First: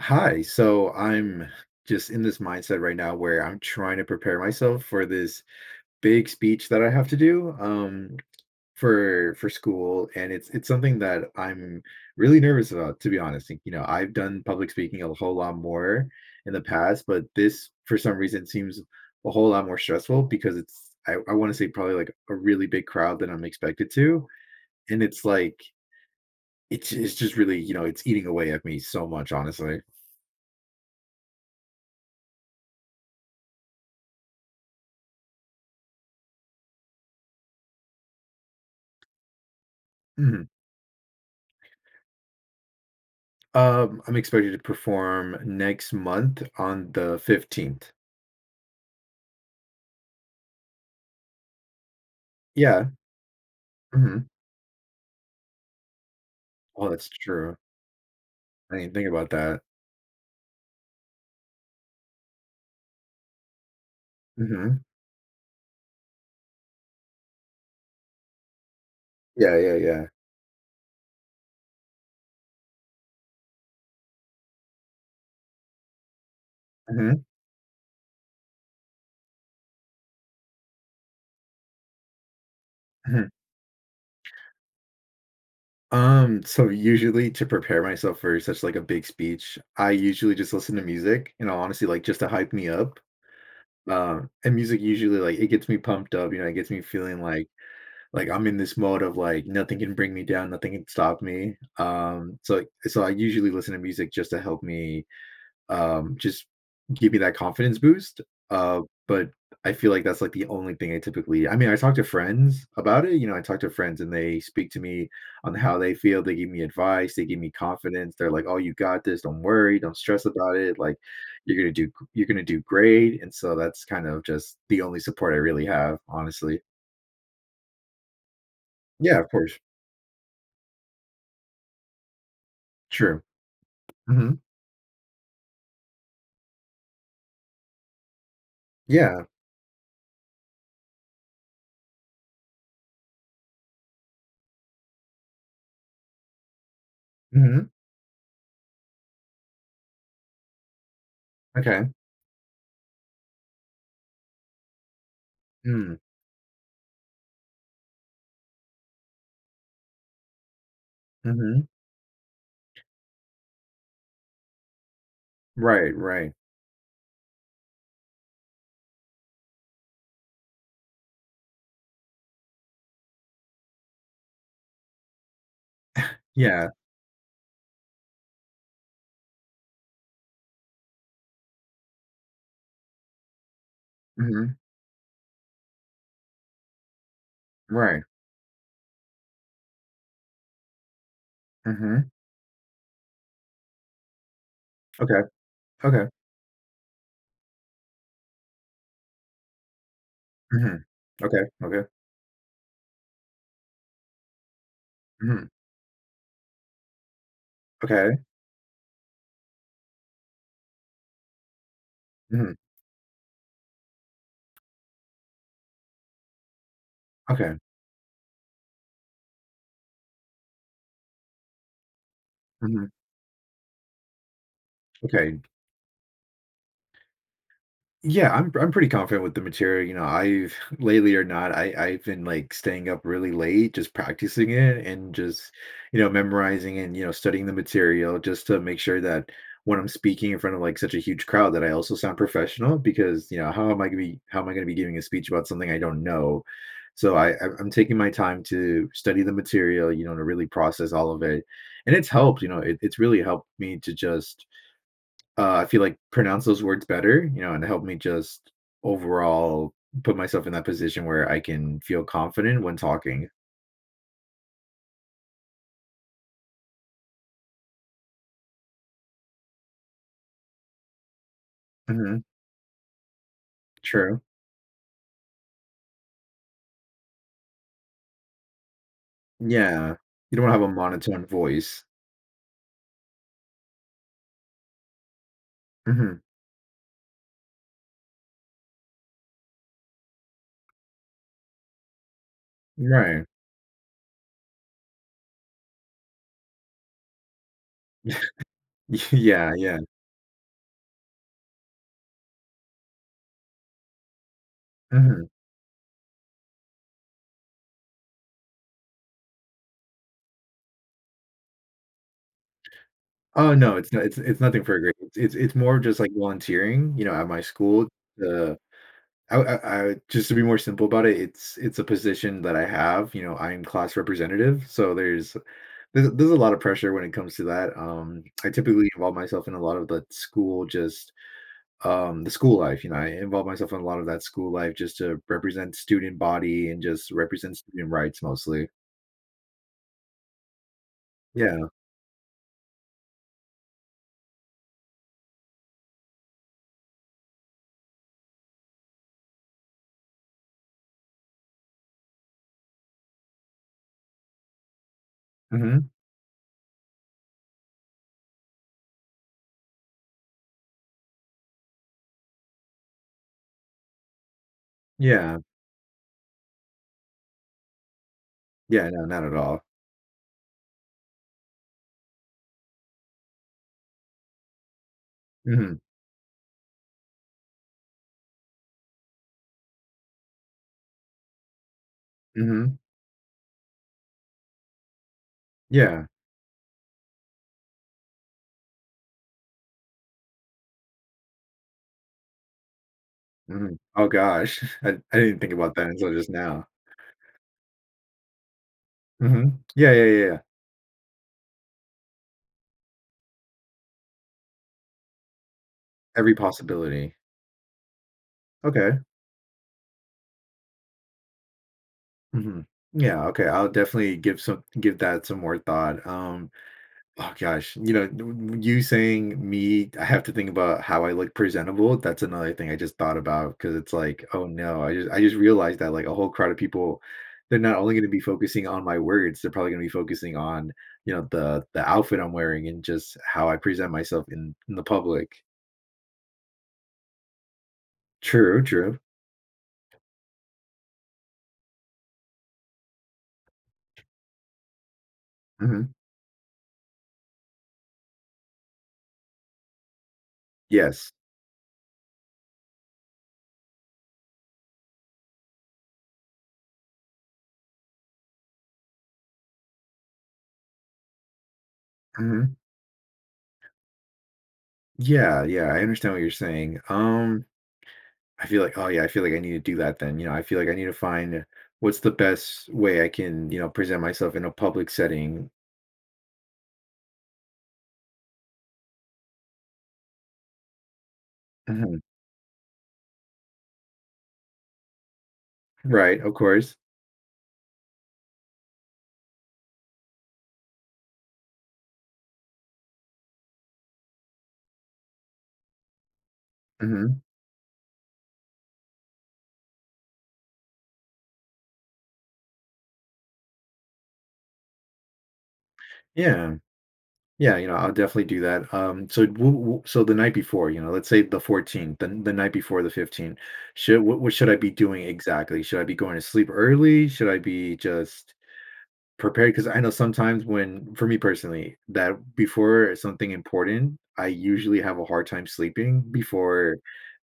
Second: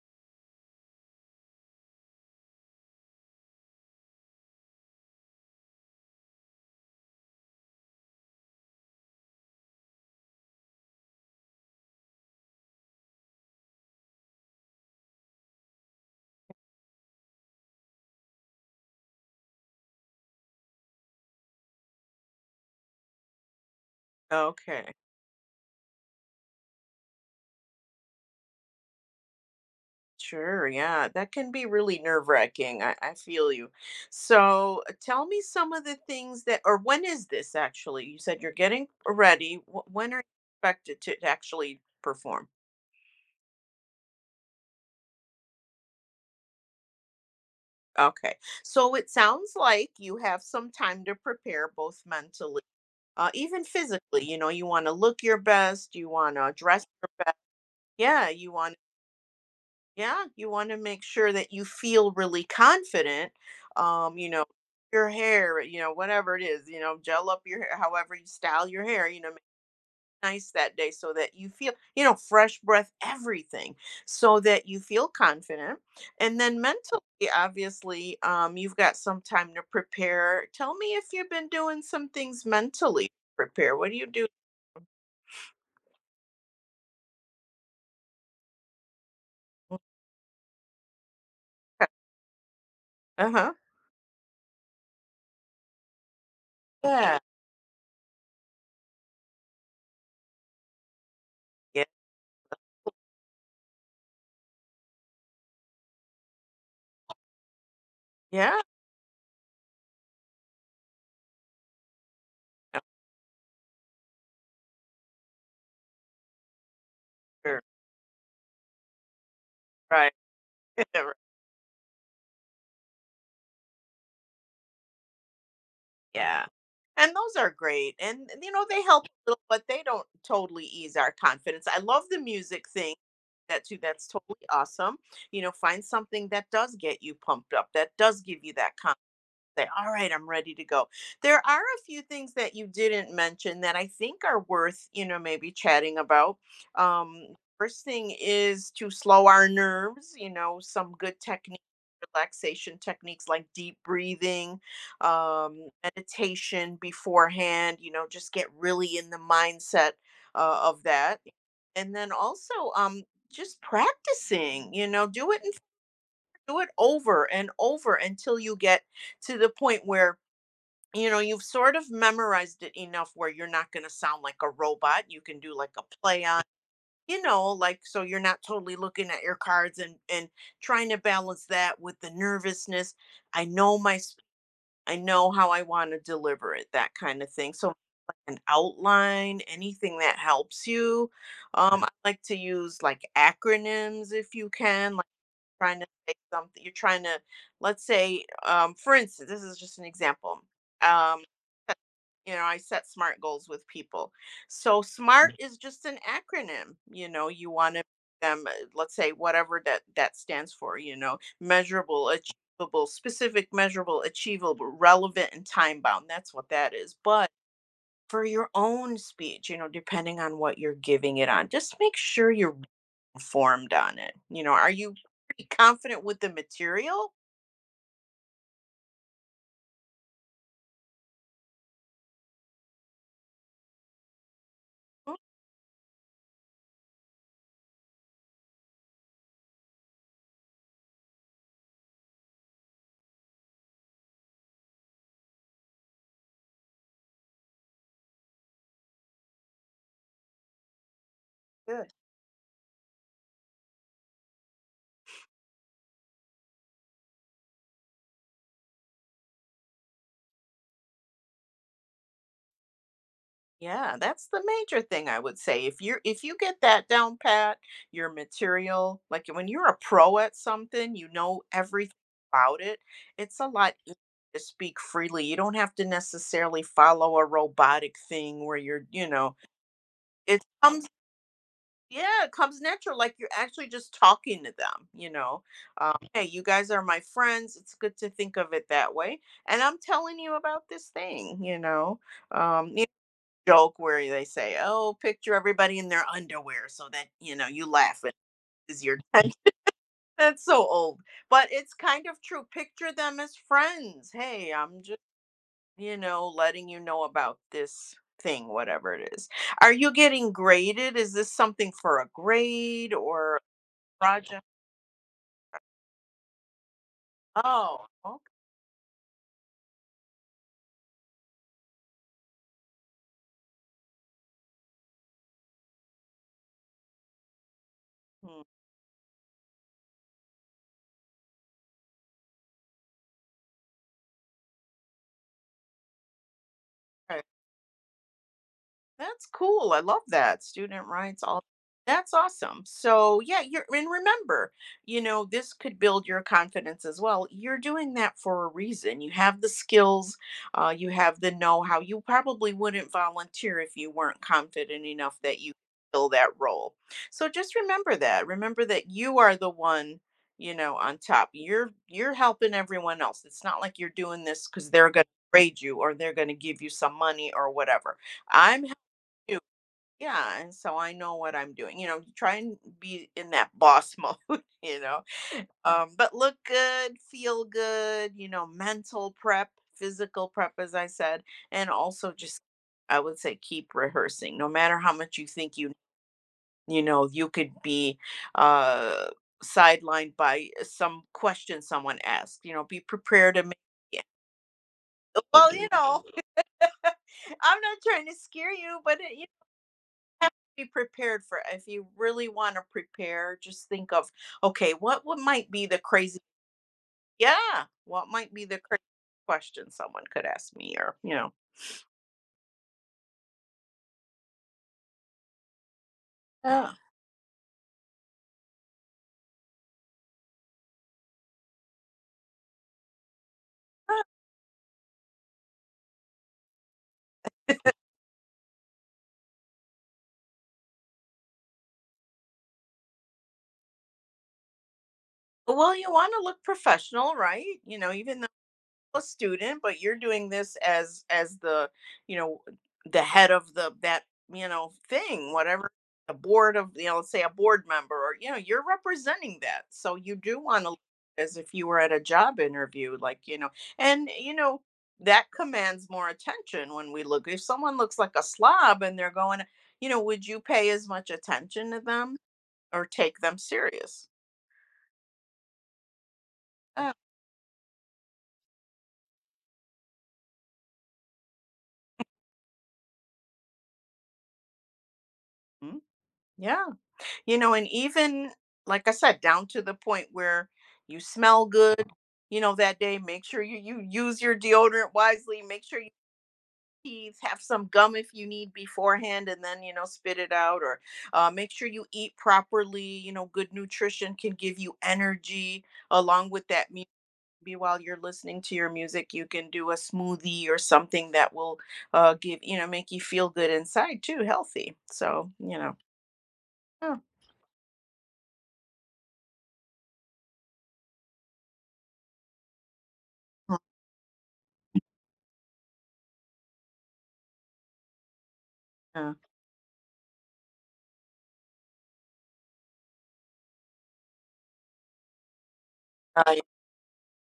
Hi. So I'm just in this mindset right now where I'm trying to prepare myself for this big speech that I have to do for school, and it's something that I'm really nervous about, to be honest. Like, you know, I've done public speaking a whole lot more in the past, but this for some reason seems a whole lot more stressful because it's I want to say probably like a really big crowd that I'm expected to. Okay. And it's like it's just really, it's eating away at me so much, honestly. Sure. Yeah. That can be really nerve wracking. I feel you. So tell me some of the things that, or When is this actually? You said you're getting ready. When are you Mhm. expected to actually perform? I'm expected to perform next month on the 15th. Okay. So it sounds like you have some time to prepare both mentally, Yeah. Even physically. Mhm. You know, you want to look your best, you want to dress Oh, that's your best. true. Yeah. You I want. didn't think about that. Yeah, you want to make sure that you feel really confident. You know, Mhm. your hair, you know, whatever it is, you know, gel up your hair, however you style your hair, you know, make Yeah, yeah, yeah. it nice that day so that you feel, you know, fresh breath, everything, so that you feel confident. And then mentally, Mhm, obviously, you've got some time to prepare. Tell me if you've been doing some things mentally to mhm. prepare. What do you do? So usually to prepare myself for such, like, a big speech, I usually just listen to music, you know, honestly, Okay. like, just to hype me up. Uh-huh. And music usually, like, it gets me pumped up, you know, it gets me Yeah. feeling like I'm in this mode of, like, nothing can bring me down, nothing can stop me. Yeah. So I usually listen to music just to help me. Just give me that confidence boost, Yeah. uh, but I feel like that's, like, the only thing I typically I mean, I talk to friends about it, you know, I talk to friends and they speak to me on how they feel, they give me advice, they give me Sure. confidence, they're like, "Oh, you got this, don't worry, don't Right. stress about it, like, you're gonna do you're gonna do great," and so that's kind of just the only support I really have, Yeah. honestly. And those are great. And, you know, they help Yeah, of a little, course. but they don't totally ease our confidence. I love the music thing. True. That too, that's Mhm. totally awesome. You know, find something that does get you pumped up, that does give you that confidence Yeah. say, all right, I'm ready to go. There are a few things that you didn't mention that I think are worth, you know, maybe chatting about. Um, Mhm. First thing is to slow our nerves, you know, some good techniques. Okay. Relaxation techniques like deep breathing, Mm. meditation beforehand, you know, just get really in the mindset of that. Mhm. And then also just practicing, you know, Right, right. do it over and over until you get to the point where you know you've sort of memorized it enough where you're not going to sound like a robot. You can do like a play on, Yeah. you know, like, so you're not totally looking at your cards, and trying to balance that with the nervousness. i know my s- Mhm. I know how I want to deliver it, that kind of thing. So Right. like an outline, anything that helps you. I Mhm. like to use like acronyms if you can, like Okay. trying to Okay. say something you're trying to. Let's say, for instance, this is just an example. Mhm. um Okay, okay. you know, I set smart goals with people. So smart Mhm. is just an acronym. You know, you want to Okay. them let's say whatever that stands for. You know, measurable, Mhm. achievable, specific, measurable, achievable, relevant, and time bound. That's what that is. But Okay. for your own speech, you know, depending on what you're giving it on, just make sure you're Mhm. formed on it. You know, are you Okay. pretty confident with the material? Yeah, I'm pretty confident with the material. You know, I've lately or not, I've been, like, staying up really late, just practicing it, and Mm. just, you know, memorizing and, you know, studying the material just to make sure that when I'm speaking in front of, like, such a huge crowd, that I also sound professional because, you know, how am I gonna be giving a speech about something I don't know? So I'm taking my time to study the material, you know, to really process all of it, Good. and it's helped. You know, it's really helped me to just I feel like pronounce those words better, you know, and help me just overall put myself in that position where I can feel confident when talking. Yeah, that's the major thing I would say. If you get that down pat, your material, like when you're a pro at something, you know everything Mhm. about it. It's a lot easier True. to speak freely. You don't have to necessarily follow a robotic thing where you're, you know, Yeah. You it don't want to have a comes. monotone voice. Yeah, it comes natural, like you're actually just talking to them, you know. Mhm. Hey, you guys are my friends. It's good to think of it that way. And I'm telling you about this thing, you know. You Right. know, joke where they say, "Oh, picture everybody in their underwear," so that you know you laugh. It is your Yeah, yeah. that's so old, but it's kind of true. Picture them as friends. Hey, I'm just, Mhm. you know, letting you know about this thing, whatever it is. Are you getting graded? Is this something for a grade or. Oh, no, it's Roger. it's nothing for a grade. It's it's more of just, like, volunteering, you know, at my Oh, school. The I just to be more simple about it, it's a position that I have. You know, I'm class representative, so there's a lot of pressure when it comes to that. I typically involve myself in a lot of the school, just the school life. You know, I involve myself in a lot of that school life just to represent student body and just okay. represent student rights mostly. That's cool. I love that. Student rights, all Yeah. that's awesome. So yeah, you're and remember, you know, this could build your confidence as well. You're doing that for a reason. You have the skills, you have the know-how. You probably wouldn't volunteer if you weren't confident enough that you Hmm. fill that role. So just remember that. Remember that you are the one, you know, on top. You're helping everyone else. It's not like you're doing this because they're gonna Yeah. grade you or they're gonna give you some money or whatever. I'm Yeah. No, not at do. all. Yeah, and so I know what I'm doing. You know, try and be in that boss mode, you know. Hmm. But look good, feel good, you know, mental prep, physical prep, as I said, and also just Hmm. I would say keep rehearsing. No matter how much you think you, Yeah. you know, you could be uh sidelined by some question someone asked. You know, be prepared to make. Hmm. Yeah, Oh gosh, I didn't think well, you about that know, until just now. I'm not trying to scare you, but Hmm. Yeah. Yeah. Yeah. Yeah. be prepared for, if you really want to prepare, just think of, okay, what might be the crazy. Every possibility. Yeah, what might be the crazy Okay. question someone could ask me or, you know. Hmm. Yeah. Okay. I'll definitely give that some more thought. Yeah. Oh gosh, you know, w you saying me I have to think about how I look presentable, that's another thing I just thought about, because it's Uh. like, "Oh, no." I just realized that, like, a whole crowd of people, they're not only gonna be focusing on my words, they're probably gonna be focusing on, you know, the outfit I'm wearing and just how I present myself in the public. Well, you want to look professional, right? You know, even True, true. a student, but you're doing this as the, you know, the head of the that, you know, thing, whatever, Mhm. a board of, you know, let's say a board member or, you know, you're representing that. So you do want to look Yes. as if you were at a job interview, like, you know, and you know, that commands more attention when we look. If someone looks like a slob and they're going, you know, would you pay as much attention to them Mhm. or take them serious? Yeah, yeah, I understand what you're saying. Uh, I feel like, "Oh, yeah, I feel like I need to do that then." You know, I feel like I need to find what's the best way I can, you know, present myself in a public setting. mm, yeah. You know, and even like I said, down to the point where you smell good, Mhm. you know, that day, make sure you use your deodorant wisely, make sure your Right, of course. teeth have some gum if you need beforehand and then, you know, spit it out or make sure you eat properly. You know, good nutrition can give you energy along with that music. Mhm. Maybe while you're listening to your music, you can do a smoothie or something that will give, you know, make you feel good inside too, healthy. So, you know, Yeah. yeah. Yeah, you know, I'll definitely do that. So w w so the night before, you know, let's say the 14th, the night before the 15th, Mm, should what should I be doing exactly? Should I be going to sleep early? Should I be just yeah. prepared? Because I know sometimes when for me personally, that before something important, I usually have a hard time sleeping Uh, before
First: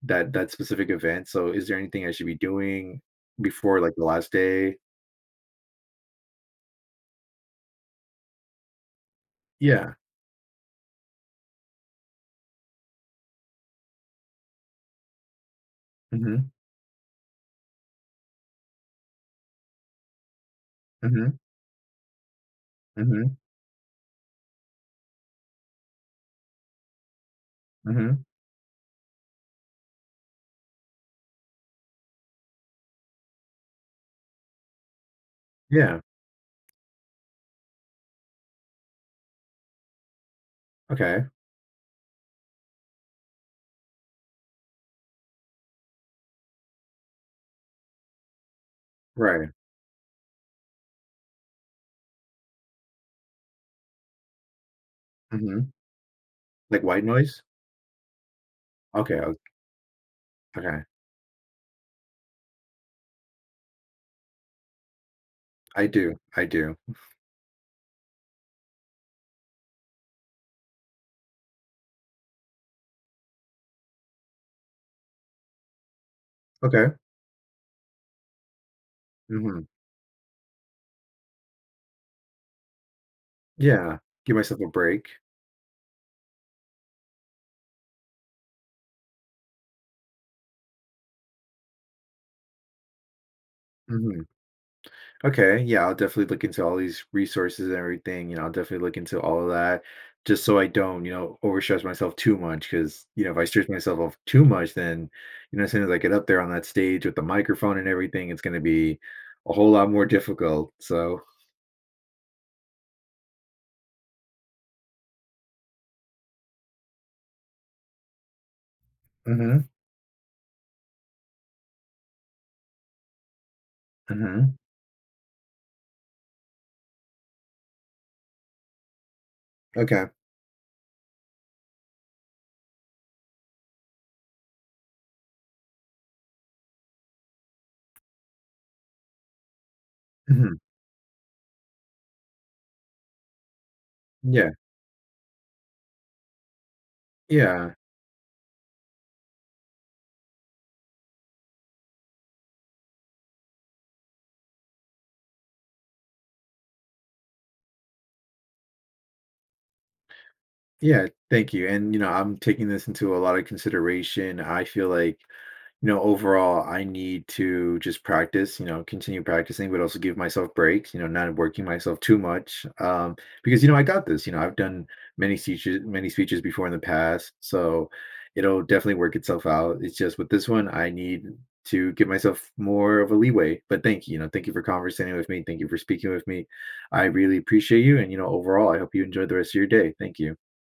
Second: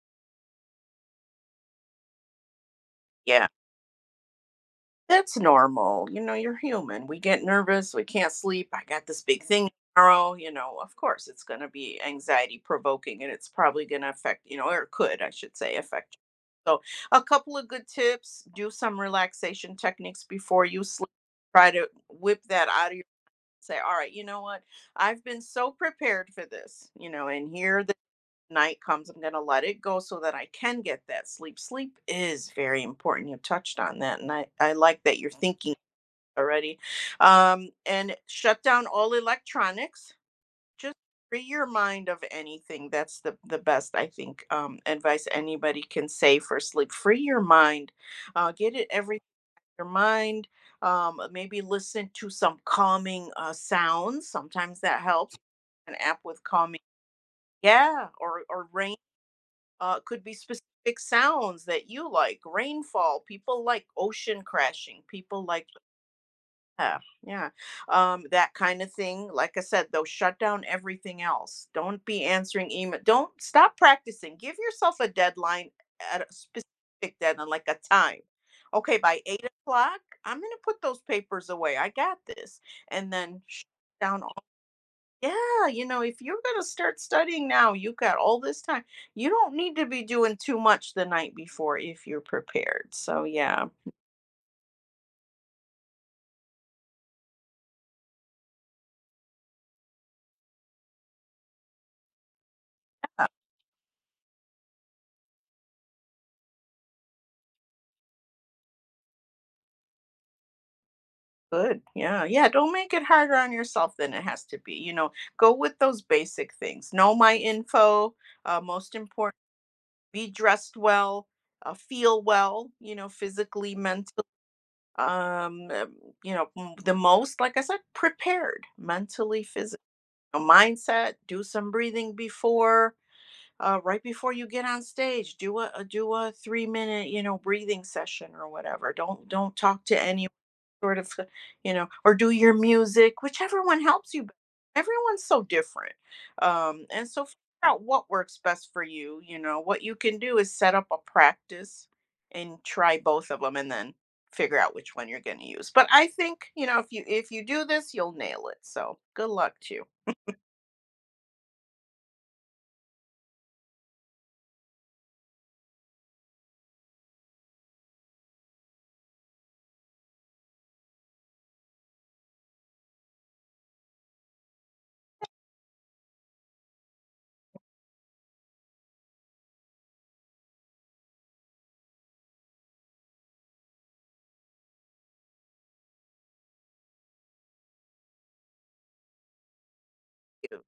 that specific event. So is there anything I should be doing yeah. before, like, the last day? That's normal. You know, you're human. We get nervous. We can't sleep. I got this big thing Yeah. tomorrow. You know, of course, it's going to be anxiety provoking and it's probably going to affect, you know, or it could, I should say, affect you. Mhm. So, a couple of good tips, do some relaxation techniques before you sleep. Mhm. Try to whip that out of your Mhm. say, all right, you know what? I've been so prepared for this, you know, and here Mhm. night comes, I'm gonna let it go so that I can get that sleep. Sleep is very important. You touched on that, and I like that you're thinking Yeah. already. And shut down all electronics. Just Okay. free your mind of anything. That's the best I think advice anybody can say for sleep. Free your mind. Get it every Right. your mind. Maybe listen to some calming sounds. Sometimes that helps. Mhm. An app with calming, Like white noise? yeah, or rain Okay, o could be okay. specific sounds that you like, rainfall. People like ocean crashing. People like, I do, I do. yeah, yeah, that kind of thing. Like I said, though, shut down everything else. Don't be answering email. Don't stop practicing. Give yourself a deadline at a Okay. specific deadline, like a time. Okay, by eight Mhm. o'clock, I'm gonna put those papers away. I got this, and then shut Yeah. down. Give myself a break. Yeah, you know, if you're going to start studying now, you've got all this time. You don't need to be doing too much the night before if you're prepared. So, yeah, Mhm. Okay, yeah, I'll definitely look into all these resources and everything. You know, I'll definitely look into all of that just so I don't, you know, overstress myself too much. Cause, you uh, know, if I stress myself off too much, then, you know, as soon as I get up there on that stage with the microphone and everything, it's going to be a whole lot more difficult. So, good. Yeah, yeah. Don't make it harder on yourself than it has to be. You know, go with those basic things. Know my info. Most important, hmm, be dressed well, feel well, you know, physically, mentally. hmm, Um, uh, you know, the most, like I said, prepared mentally, physically, okay. mindset, do some breathing before right before you get on stage. Do a 3 minute, you know, breathing session or whatever. Don't talk to any Hmm. sort of, you know, or do your music, whichever one helps you. Yeah. Everyone's so different. And so figure Yeah. out what works best for you. You know, what you can do is set up a practice and try both of them and then figure out which one you're going to use. But I think, you know, if you do this, you'll nail it. So good luck to you. Yeah. Thank you. And, you know, I'm taking this into a lot of consideration. I feel like, you know, overall, I need to just practice, you know, continue practicing, but also give myself breaks, you know, not working myself too much. Because, you know, I got this. You know, I've done many speeches before in the past. So it'll definitely work itself out. It's just with this one, I need to give myself more of a leeway. But thank you, you know, thank you for conversating with me. Thank you for speaking with me. I really appreciate you. And, you know, overall, I hope you enjoy the rest of your day. Thank you. You.